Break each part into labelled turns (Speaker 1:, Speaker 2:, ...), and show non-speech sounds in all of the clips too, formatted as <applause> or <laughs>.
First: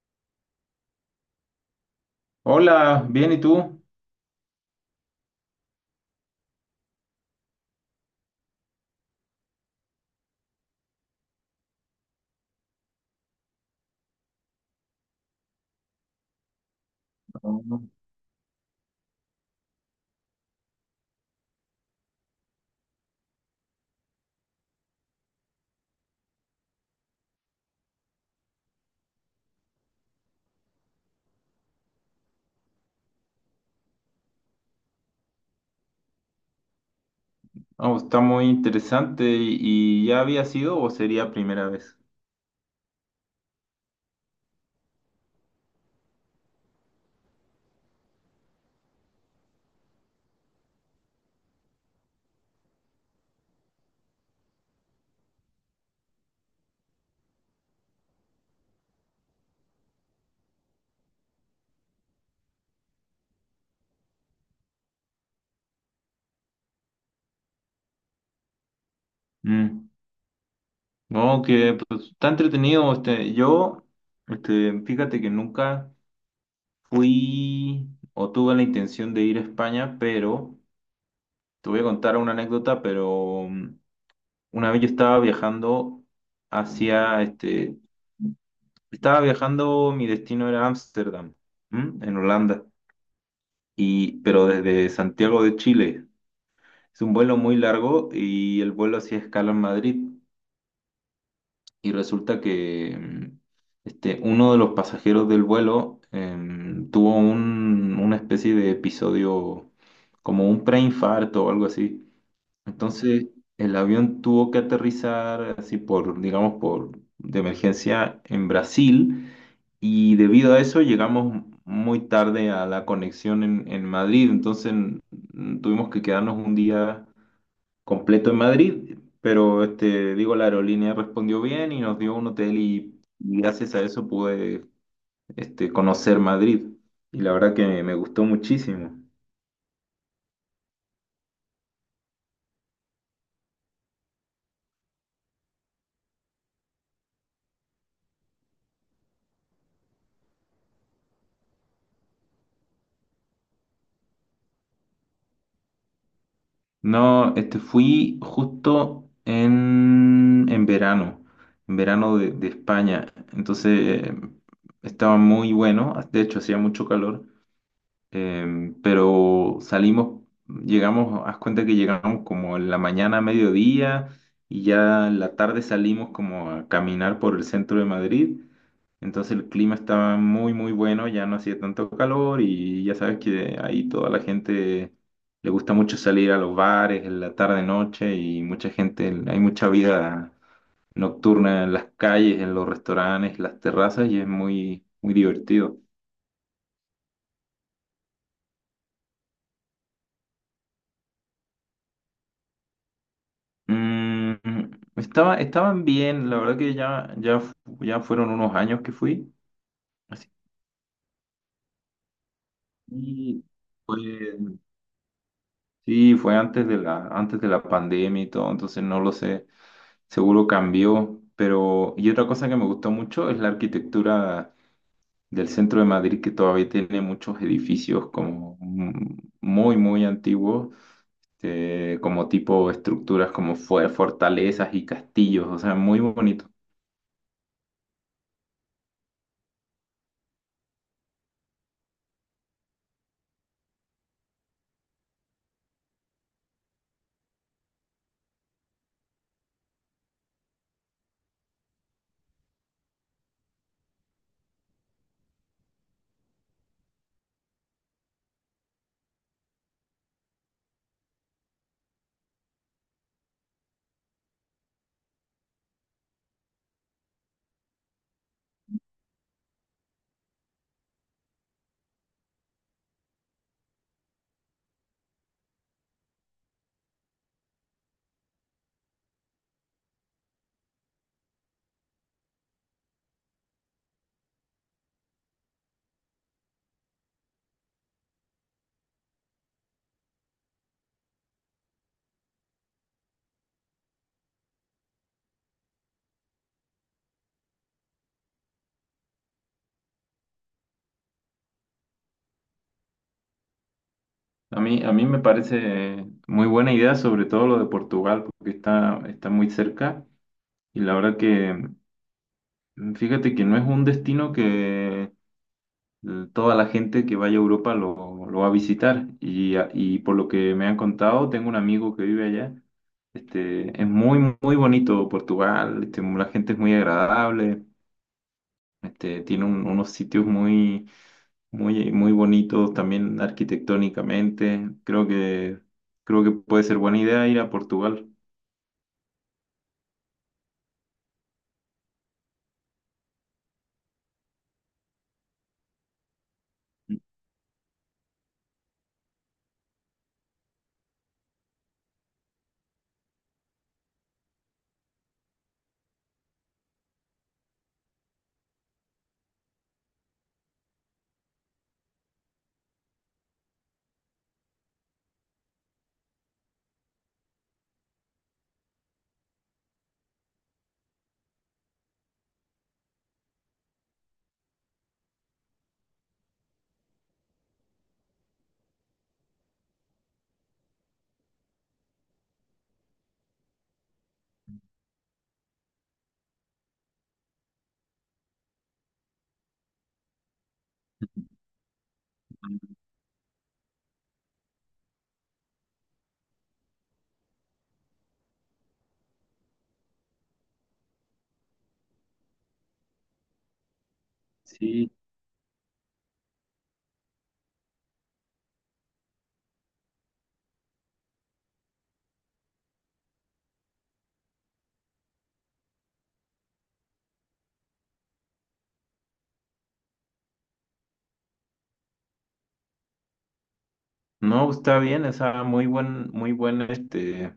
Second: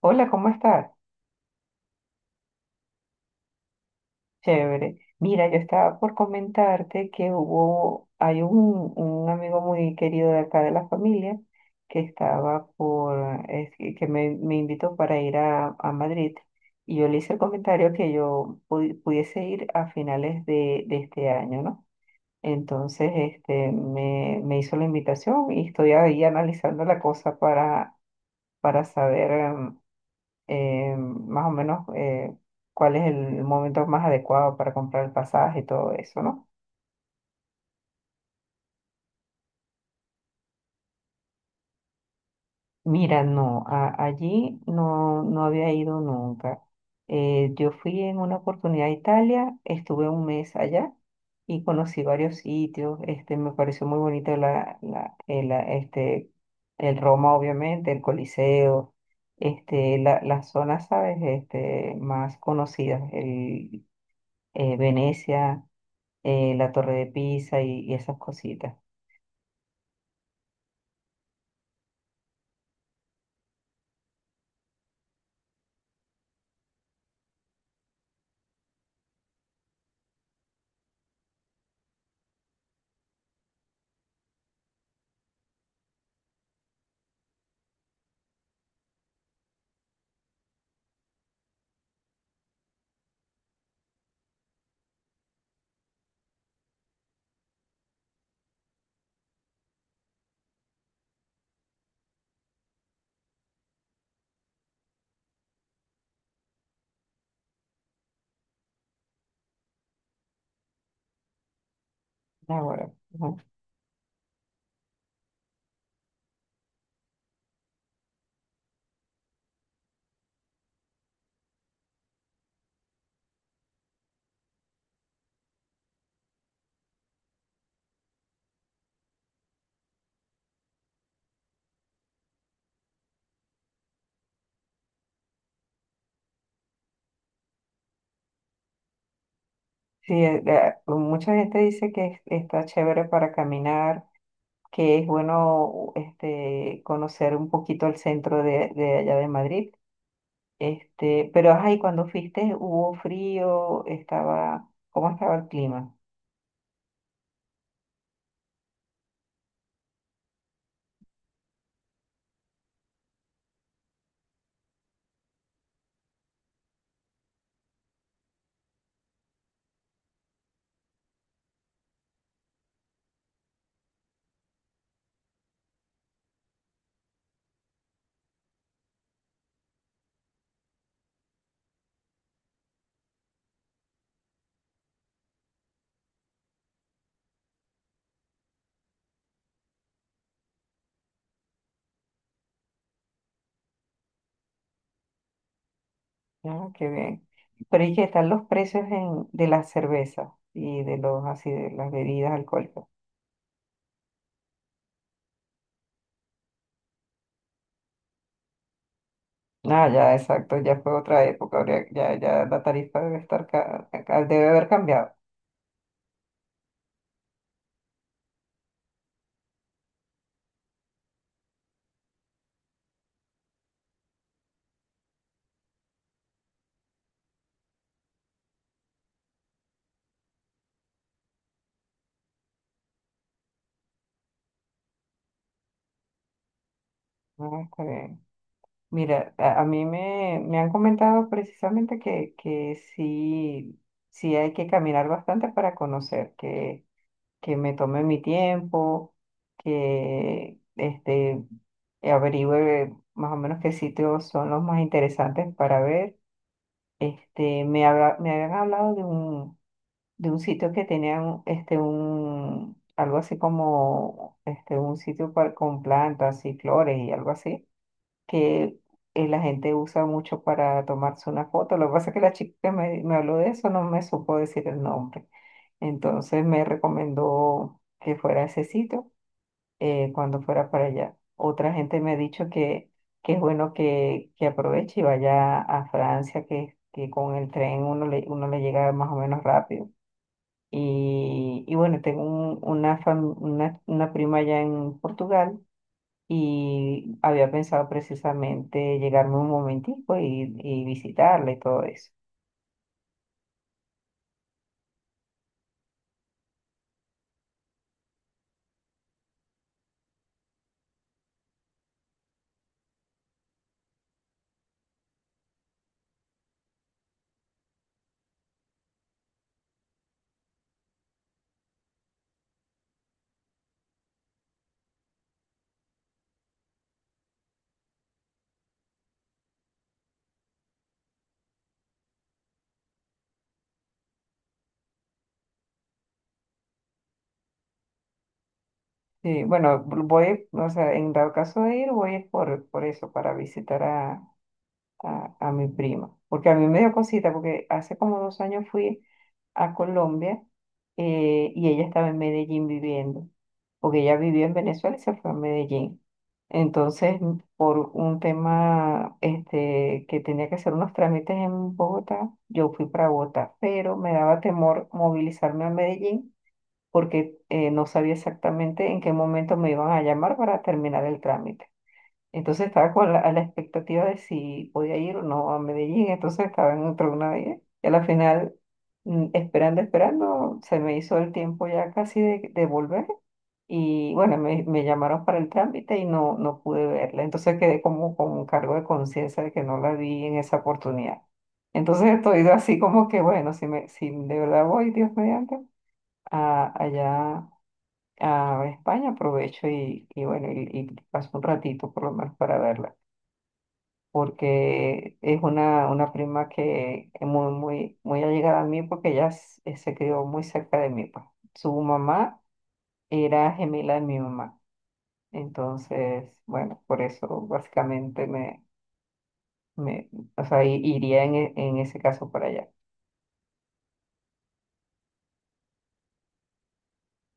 Speaker 1: Hola, ¿cómo estás?
Speaker 2: Hola, bien, ¿y tú?
Speaker 1: Chévere. Mira, yo estaba por comentarte que hay un amigo muy querido de acá de la familia que estaba es que me invitó para ir a Madrid y yo le hice el comentario que yo pudiese ir a finales de este año, ¿no? Entonces, este, me hizo la invitación y estoy ahí analizando la cosa para saber. Más o menos cuál es el momento más adecuado para comprar el pasaje y todo eso, ¿no?
Speaker 2: Oh, está muy interesante. ¿Y ya había sido o sería primera vez?
Speaker 1: Mira, no, allí no había ido nunca. Yo fui en una oportunidad a Italia, estuve un mes allá y conocí varios sitios. Este, me pareció muy bonito este, el Roma, obviamente, el Coliseo, este, las zonas, ¿sabes? Este, más conocidas, Venecia, la Torre de Pisa y esas cositas.
Speaker 2: Mm. No, que pues, está entretenido. Este, yo, este, fíjate que nunca fui o tuve la intención de ir a España, pero te voy a contar una anécdota, pero una vez yo estaba viajando hacia, este, estaba viajando, mi destino era Ámsterdam, ¿m? En Holanda, pero desde Santiago de Chile. Es un vuelo muy largo y el vuelo hacía escala en Madrid. Y resulta que uno de los pasajeros del vuelo tuvo una especie de episodio como un preinfarto o algo así.
Speaker 1: Ahora,
Speaker 2: Entonces
Speaker 1: ujú.
Speaker 2: el avión tuvo que aterrizar así digamos, por de emergencia en Brasil. Y debido a eso llegamos muy tarde a la conexión en Madrid. Entonces tuvimos que quedarnos un día completo en Madrid, pero este, digo, la aerolínea respondió bien y nos dio un hotel y gracias a eso pude conocer Madrid. Y la verdad que me gustó muchísimo.
Speaker 1: Sí, mucha gente dice que está chévere para caminar, que es bueno este, conocer un poquito el centro de allá de Madrid. Este, pero ay, cuando fuiste hubo frío, estaba, ¿cómo estaba el clima?
Speaker 2: No, fui justo en verano, en verano de España. Entonces estaba muy bueno, de hecho hacía mucho calor. Pero salimos, llegamos, haz cuenta que llegamos como en la mañana a mediodía y ya en la tarde salimos como a caminar por el centro de Madrid. Entonces el clima estaba muy, muy bueno, ya no hacía tanto calor y ya sabes que ahí toda la gente le gusta mucho salir a los bares en la tarde, noche y mucha gente, hay mucha vida nocturna en las calles, en los restaurantes, las terrazas y es muy, muy divertido.
Speaker 1: Ah, qué bien. Pero ¿y qué están los precios de la cerveza y de los así de las bebidas alcohólicas?
Speaker 2: Mm, estaban bien, la verdad que ya, ya, ya fueron unos años que fui.
Speaker 1: Ah, ya,
Speaker 2: Así,
Speaker 1: exacto, ya fue otra época, ya, ya la tarifa debe
Speaker 2: y
Speaker 1: estar,
Speaker 2: fue,
Speaker 1: debe haber cambiado.
Speaker 2: sí, fue antes de la pandemia y todo, entonces no lo sé, seguro cambió. Pero, y otra cosa que me gustó mucho es la arquitectura del centro de Madrid, que todavía tiene muchos edificios como muy, muy antiguos, como tipo estructuras como fue fortalezas y castillos, o sea, muy bonito.
Speaker 1: Ah, está bien. Mira, a mí me han comentado precisamente que sí, sí hay que caminar bastante para conocer, que me tome mi tiempo, que este, averigüe más o menos qué sitios son los más interesantes para ver. Este, me habían hablado de un sitio que tenía este, un, algo así como este, un con plantas y flores y algo así, que la gente usa mucho para tomarse una foto. Lo que pasa es que la chica que me habló de eso no me supo decir el nombre. Entonces me recomendó que fuera a ese sitio cuando fuera para allá. Otra gente me ha dicho que es bueno que aproveche y vaya a Francia, que con el tren uno le llega más o menos rápido. Y bueno, tengo una prima allá en Portugal y había pensado precisamente llegarme un momentico y visitarla y todo eso.
Speaker 2: A mí me parece muy buena idea, sobre todo lo de Portugal, porque está muy cerca y la verdad que, fíjate que no es un destino que toda la gente que vaya a Europa lo va a visitar y por lo que me han contado, tengo un amigo que vive allá, es muy, muy bonito Portugal, la gente es muy agradable, tiene unos sitios muy, muy, muy bonitos también arquitectónicamente. Creo que puede ser buena idea ir a Portugal.
Speaker 1: Sí, bueno, voy, o sea, en dado caso de ir, voy es por eso, para visitar a mi prima, porque a mí me dio cosita, porque hace como dos años fui a Colombia, y ella estaba en Medellín viviendo, porque ella vivió en Venezuela y se fue a Medellín. Entonces, por un tema este, que tenía que hacer unos trámites en Bogotá, yo fui para Bogotá, pero me daba temor movilizarme a Medellín porque no sabía exactamente en qué momento me iban a llamar para terminar el trámite. Entonces estaba con a la expectativa de si podía ir o no a Medellín, entonces estaba en otra una vez. Y a la final, esperando, esperando, se me hizo el tiempo ya casi de volver. Y bueno, me llamaron para el trámite y no, no pude verla. Entonces quedé como con un cargo de conciencia de que no la vi en esa oportunidad.
Speaker 2: <laughs>
Speaker 1: Entonces estoy así como que, bueno, si, me, si de verdad voy, Dios mediante, allá a España, aprovecho y bueno, y paso un ratito por lo menos para verla
Speaker 2: Sí,
Speaker 1: porque es una prima que es muy, muy, muy allegada a mí porque se crió muy cerca de mí, pues. Su mamá era gemela de mi mamá. Entonces, bueno, por eso básicamente me, me o sea, iría en ese caso para allá.
Speaker 2: no, está bien, o sea, muy buen, muy buen, este,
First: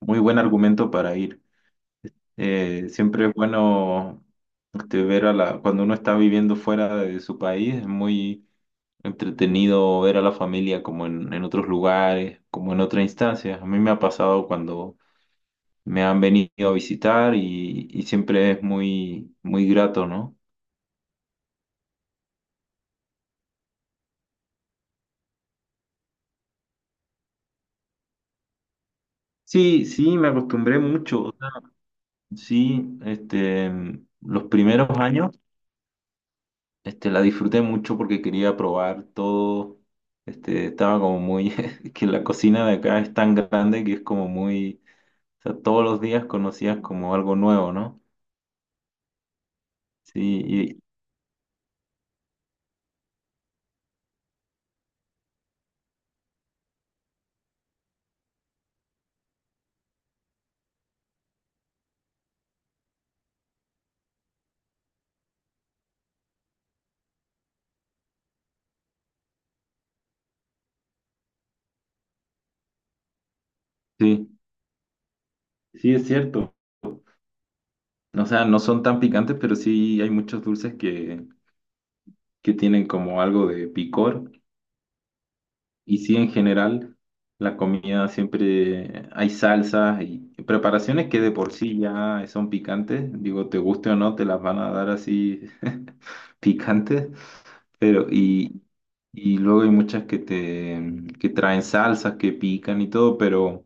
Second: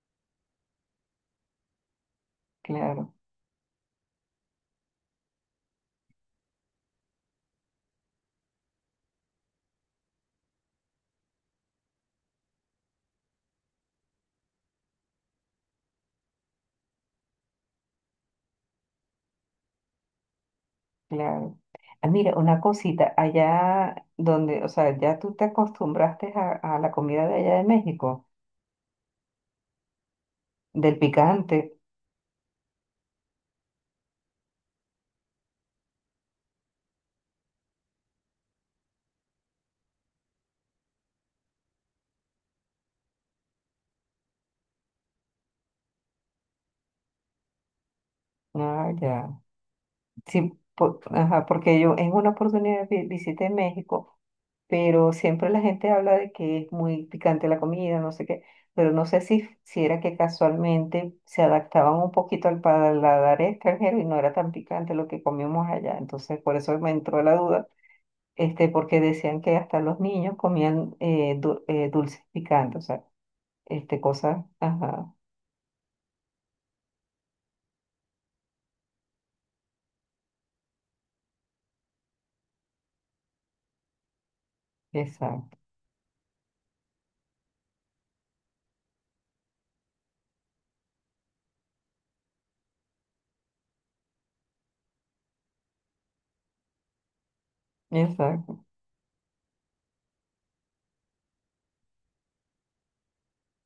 Speaker 2: muy buen argumento para ir. Eh,
Speaker 1: Claro,
Speaker 2: siempre es bueno ver cuando uno está viviendo fuera de su país, es muy entretenido ver a la familia como en otros lugares, como en otra instancia. A mí me ha pasado cuando me han venido a visitar y siempre es muy, muy grato, ¿no?
Speaker 1: claro. Ah, mira, una cosita, allá donde, o sea, ya tú te acostumbraste a la comida de allá de México,
Speaker 2: Sí, sí, me acostumbré
Speaker 1: del
Speaker 2: mucho. O sea,
Speaker 1: picante.
Speaker 2: sí, los primeros años, la disfruté mucho porque quería probar todo. Estaba como muy, <laughs> que la cocina de acá es tan grande que es como muy, o sea, todos los días conocías como algo nuevo, ¿no?
Speaker 1: Ah, ya.
Speaker 2: Sí,
Speaker 1: Sí,
Speaker 2: y-
Speaker 1: ajá, porque yo en una oportunidad visité México, pero siempre la gente habla de que es muy picante la comida, no sé qué, pero no sé si era que casualmente se adaptaban un poquito al paladar extranjero y no era tan picante lo que comíamos allá. Entonces, por eso me entró la duda, este, porque decían que hasta los niños comían dulces picantes, o sea, este,
Speaker 2: sí,
Speaker 1: cosas, ajá,
Speaker 2: sí es cierto. O sea, no son tan picantes, pero sí hay muchos dulces que tienen como algo de picor.
Speaker 1: exacto,
Speaker 2: Y sí, en general, la comida siempre hay salsas y preparaciones que de por sí ya son picantes. Digo, te guste o no, te las van a dar así <laughs> picantes. Pero, y,
Speaker 1: exacto,
Speaker 2: y luego hay muchas que traen salsas, que pican y todo, pero,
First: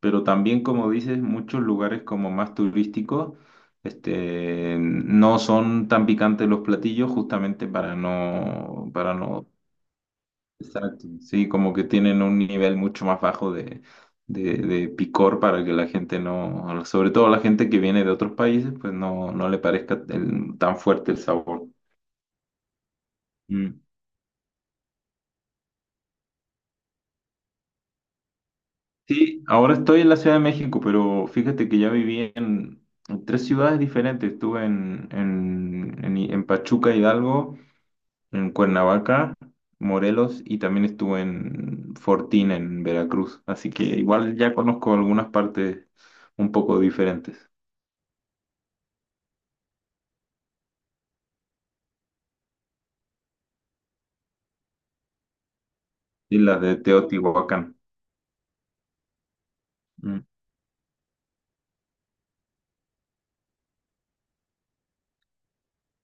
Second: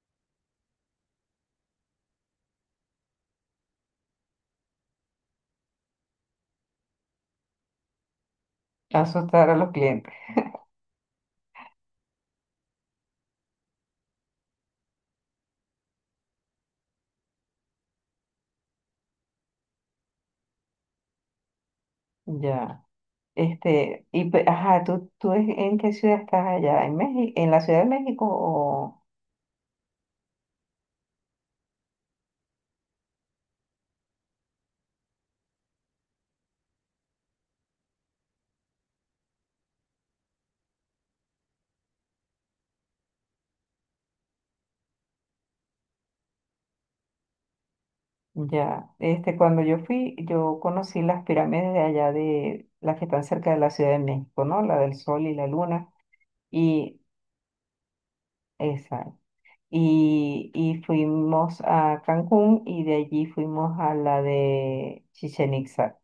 Speaker 2: pero también, como dices, muchos lugares como más turísticos, no son tan picantes los platillos justamente para no.
Speaker 1: asustar a los clientes,
Speaker 2: Exacto, sí, como que tienen un nivel mucho más bajo de picor para que la gente no, sobre todo la gente que viene de otros países, pues no, no le parezca tan fuerte el sabor.
Speaker 1: ya.
Speaker 2: Mm.
Speaker 1: Este, y ajá, tú en qué ciudad estás allá? ¿En México, en la Ciudad de México o
Speaker 2: Sí, ahora estoy en la Ciudad de México, pero fíjate que ya viví en tres ciudades diferentes. Estuve en Pachuca, Hidalgo, en Cuernavaca, Morelos y también estuve en Fortín, en Veracruz. Así que igual ya conozco algunas partes un poco diferentes.
Speaker 1: ya? Este, cuando yo fui, yo conocí las pirámides de allá de las que están cerca de la Ciudad de México, ¿no? La del Sol y la Luna
Speaker 2: Y la de
Speaker 1: y
Speaker 2: Teotihuacán.
Speaker 1: esa.
Speaker 2: Mm,
Speaker 1: Y fuimos a Cancún y de allí fuimos a la de Chichén Itzá.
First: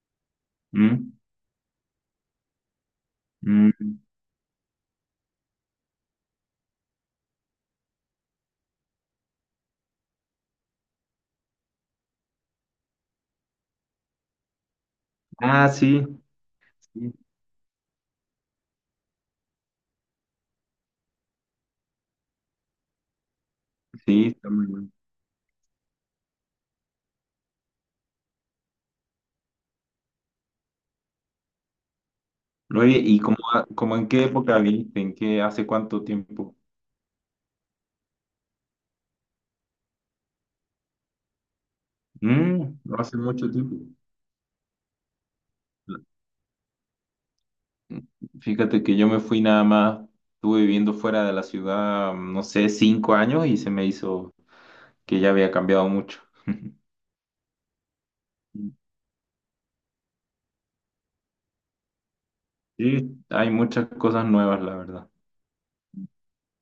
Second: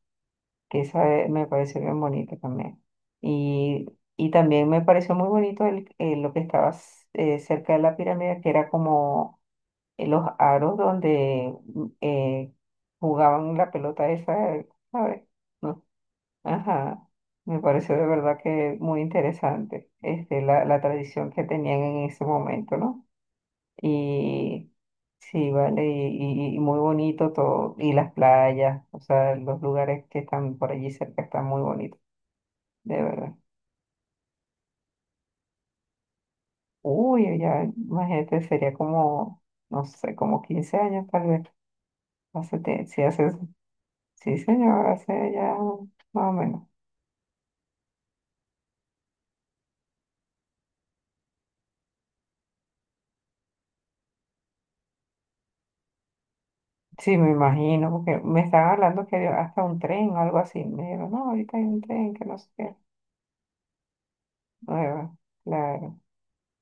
Speaker 1: Que
Speaker 2: mm,
Speaker 1: esa, me pareció bien bonita también. Y,
Speaker 2: mm.
Speaker 1: y también me pareció muy bonito lo que estaba cerca de la pirámide, que era como los aros donde jugaban la pelota esa, ¿sabes?
Speaker 2: Ah,
Speaker 1: ¿No?
Speaker 2: sí,
Speaker 1: Ajá,
Speaker 2: sí,
Speaker 1: me pareció de verdad que muy interesante este, la tradición que tenían en ese momento, ¿no?
Speaker 2: sí, está muy
Speaker 1: Y
Speaker 2: bueno.
Speaker 1: sí, vale, y muy bonito todo, y las playas, o sea, los lugares que están por allí cerca están muy bonitos,
Speaker 2: Oye,
Speaker 1: de
Speaker 2: ¿y
Speaker 1: verdad.
Speaker 2: cómo, en qué época viste? ¿Hace cuánto tiempo?
Speaker 1: Uy, ya, imagínate, sería como, no sé, como 15 años tal vez. Hace,
Speaker 2: Mm,
Speaker 1: tie-
Speaker 2: no
Speaker 1: sí,
Speaker 2: hace
Speaker 1: hace,
Speaker 2: mucho tiempo.
Speaker 1: sí, señor, hace ya más o menos.
Speaker 2: Fíjate que yo me fui nada más, estuve viviendo fuera de la ciudad, no sé, 5 años y se me hizo que ya había cambiado mucho. <laughs>
Speaker 1: Sí, me imagino, porque me estaban hablando que había hasta un tren o algo así. Me dijeron, no, ahorita hay un tren que no sé qué.
Speaker 2: Sí, hay muchas cosas nuevas, la verdad.
Speaker 1: Bueno, claro.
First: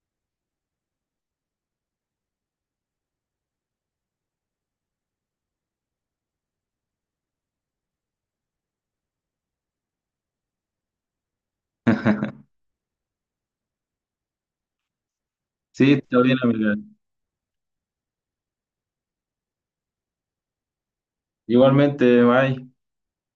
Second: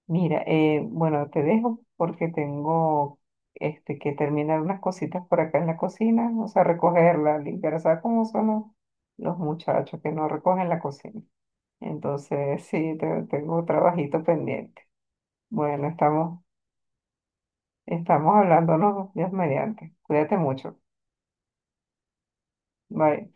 Speaker 1: Mira, bueno, te dejo porque tengo este, que terminar unas cositas por acá en la cocina, o sea, recogerla, limpiar, ¿sabes cómo son los muchachos que no recogen la cocina? Entonces, <laughs> sí, tengo un trabajito pendiente. Bueno,
Speaker 2: Sí, está bien,
Speaker 1: estamos,
Speaker 2: amiga.
Speaker 1: Estamos hablándonos, Dios mediante. Cuídate mucho.
Speaker 2: Igualmente, bye.
Speaker 1: Bye.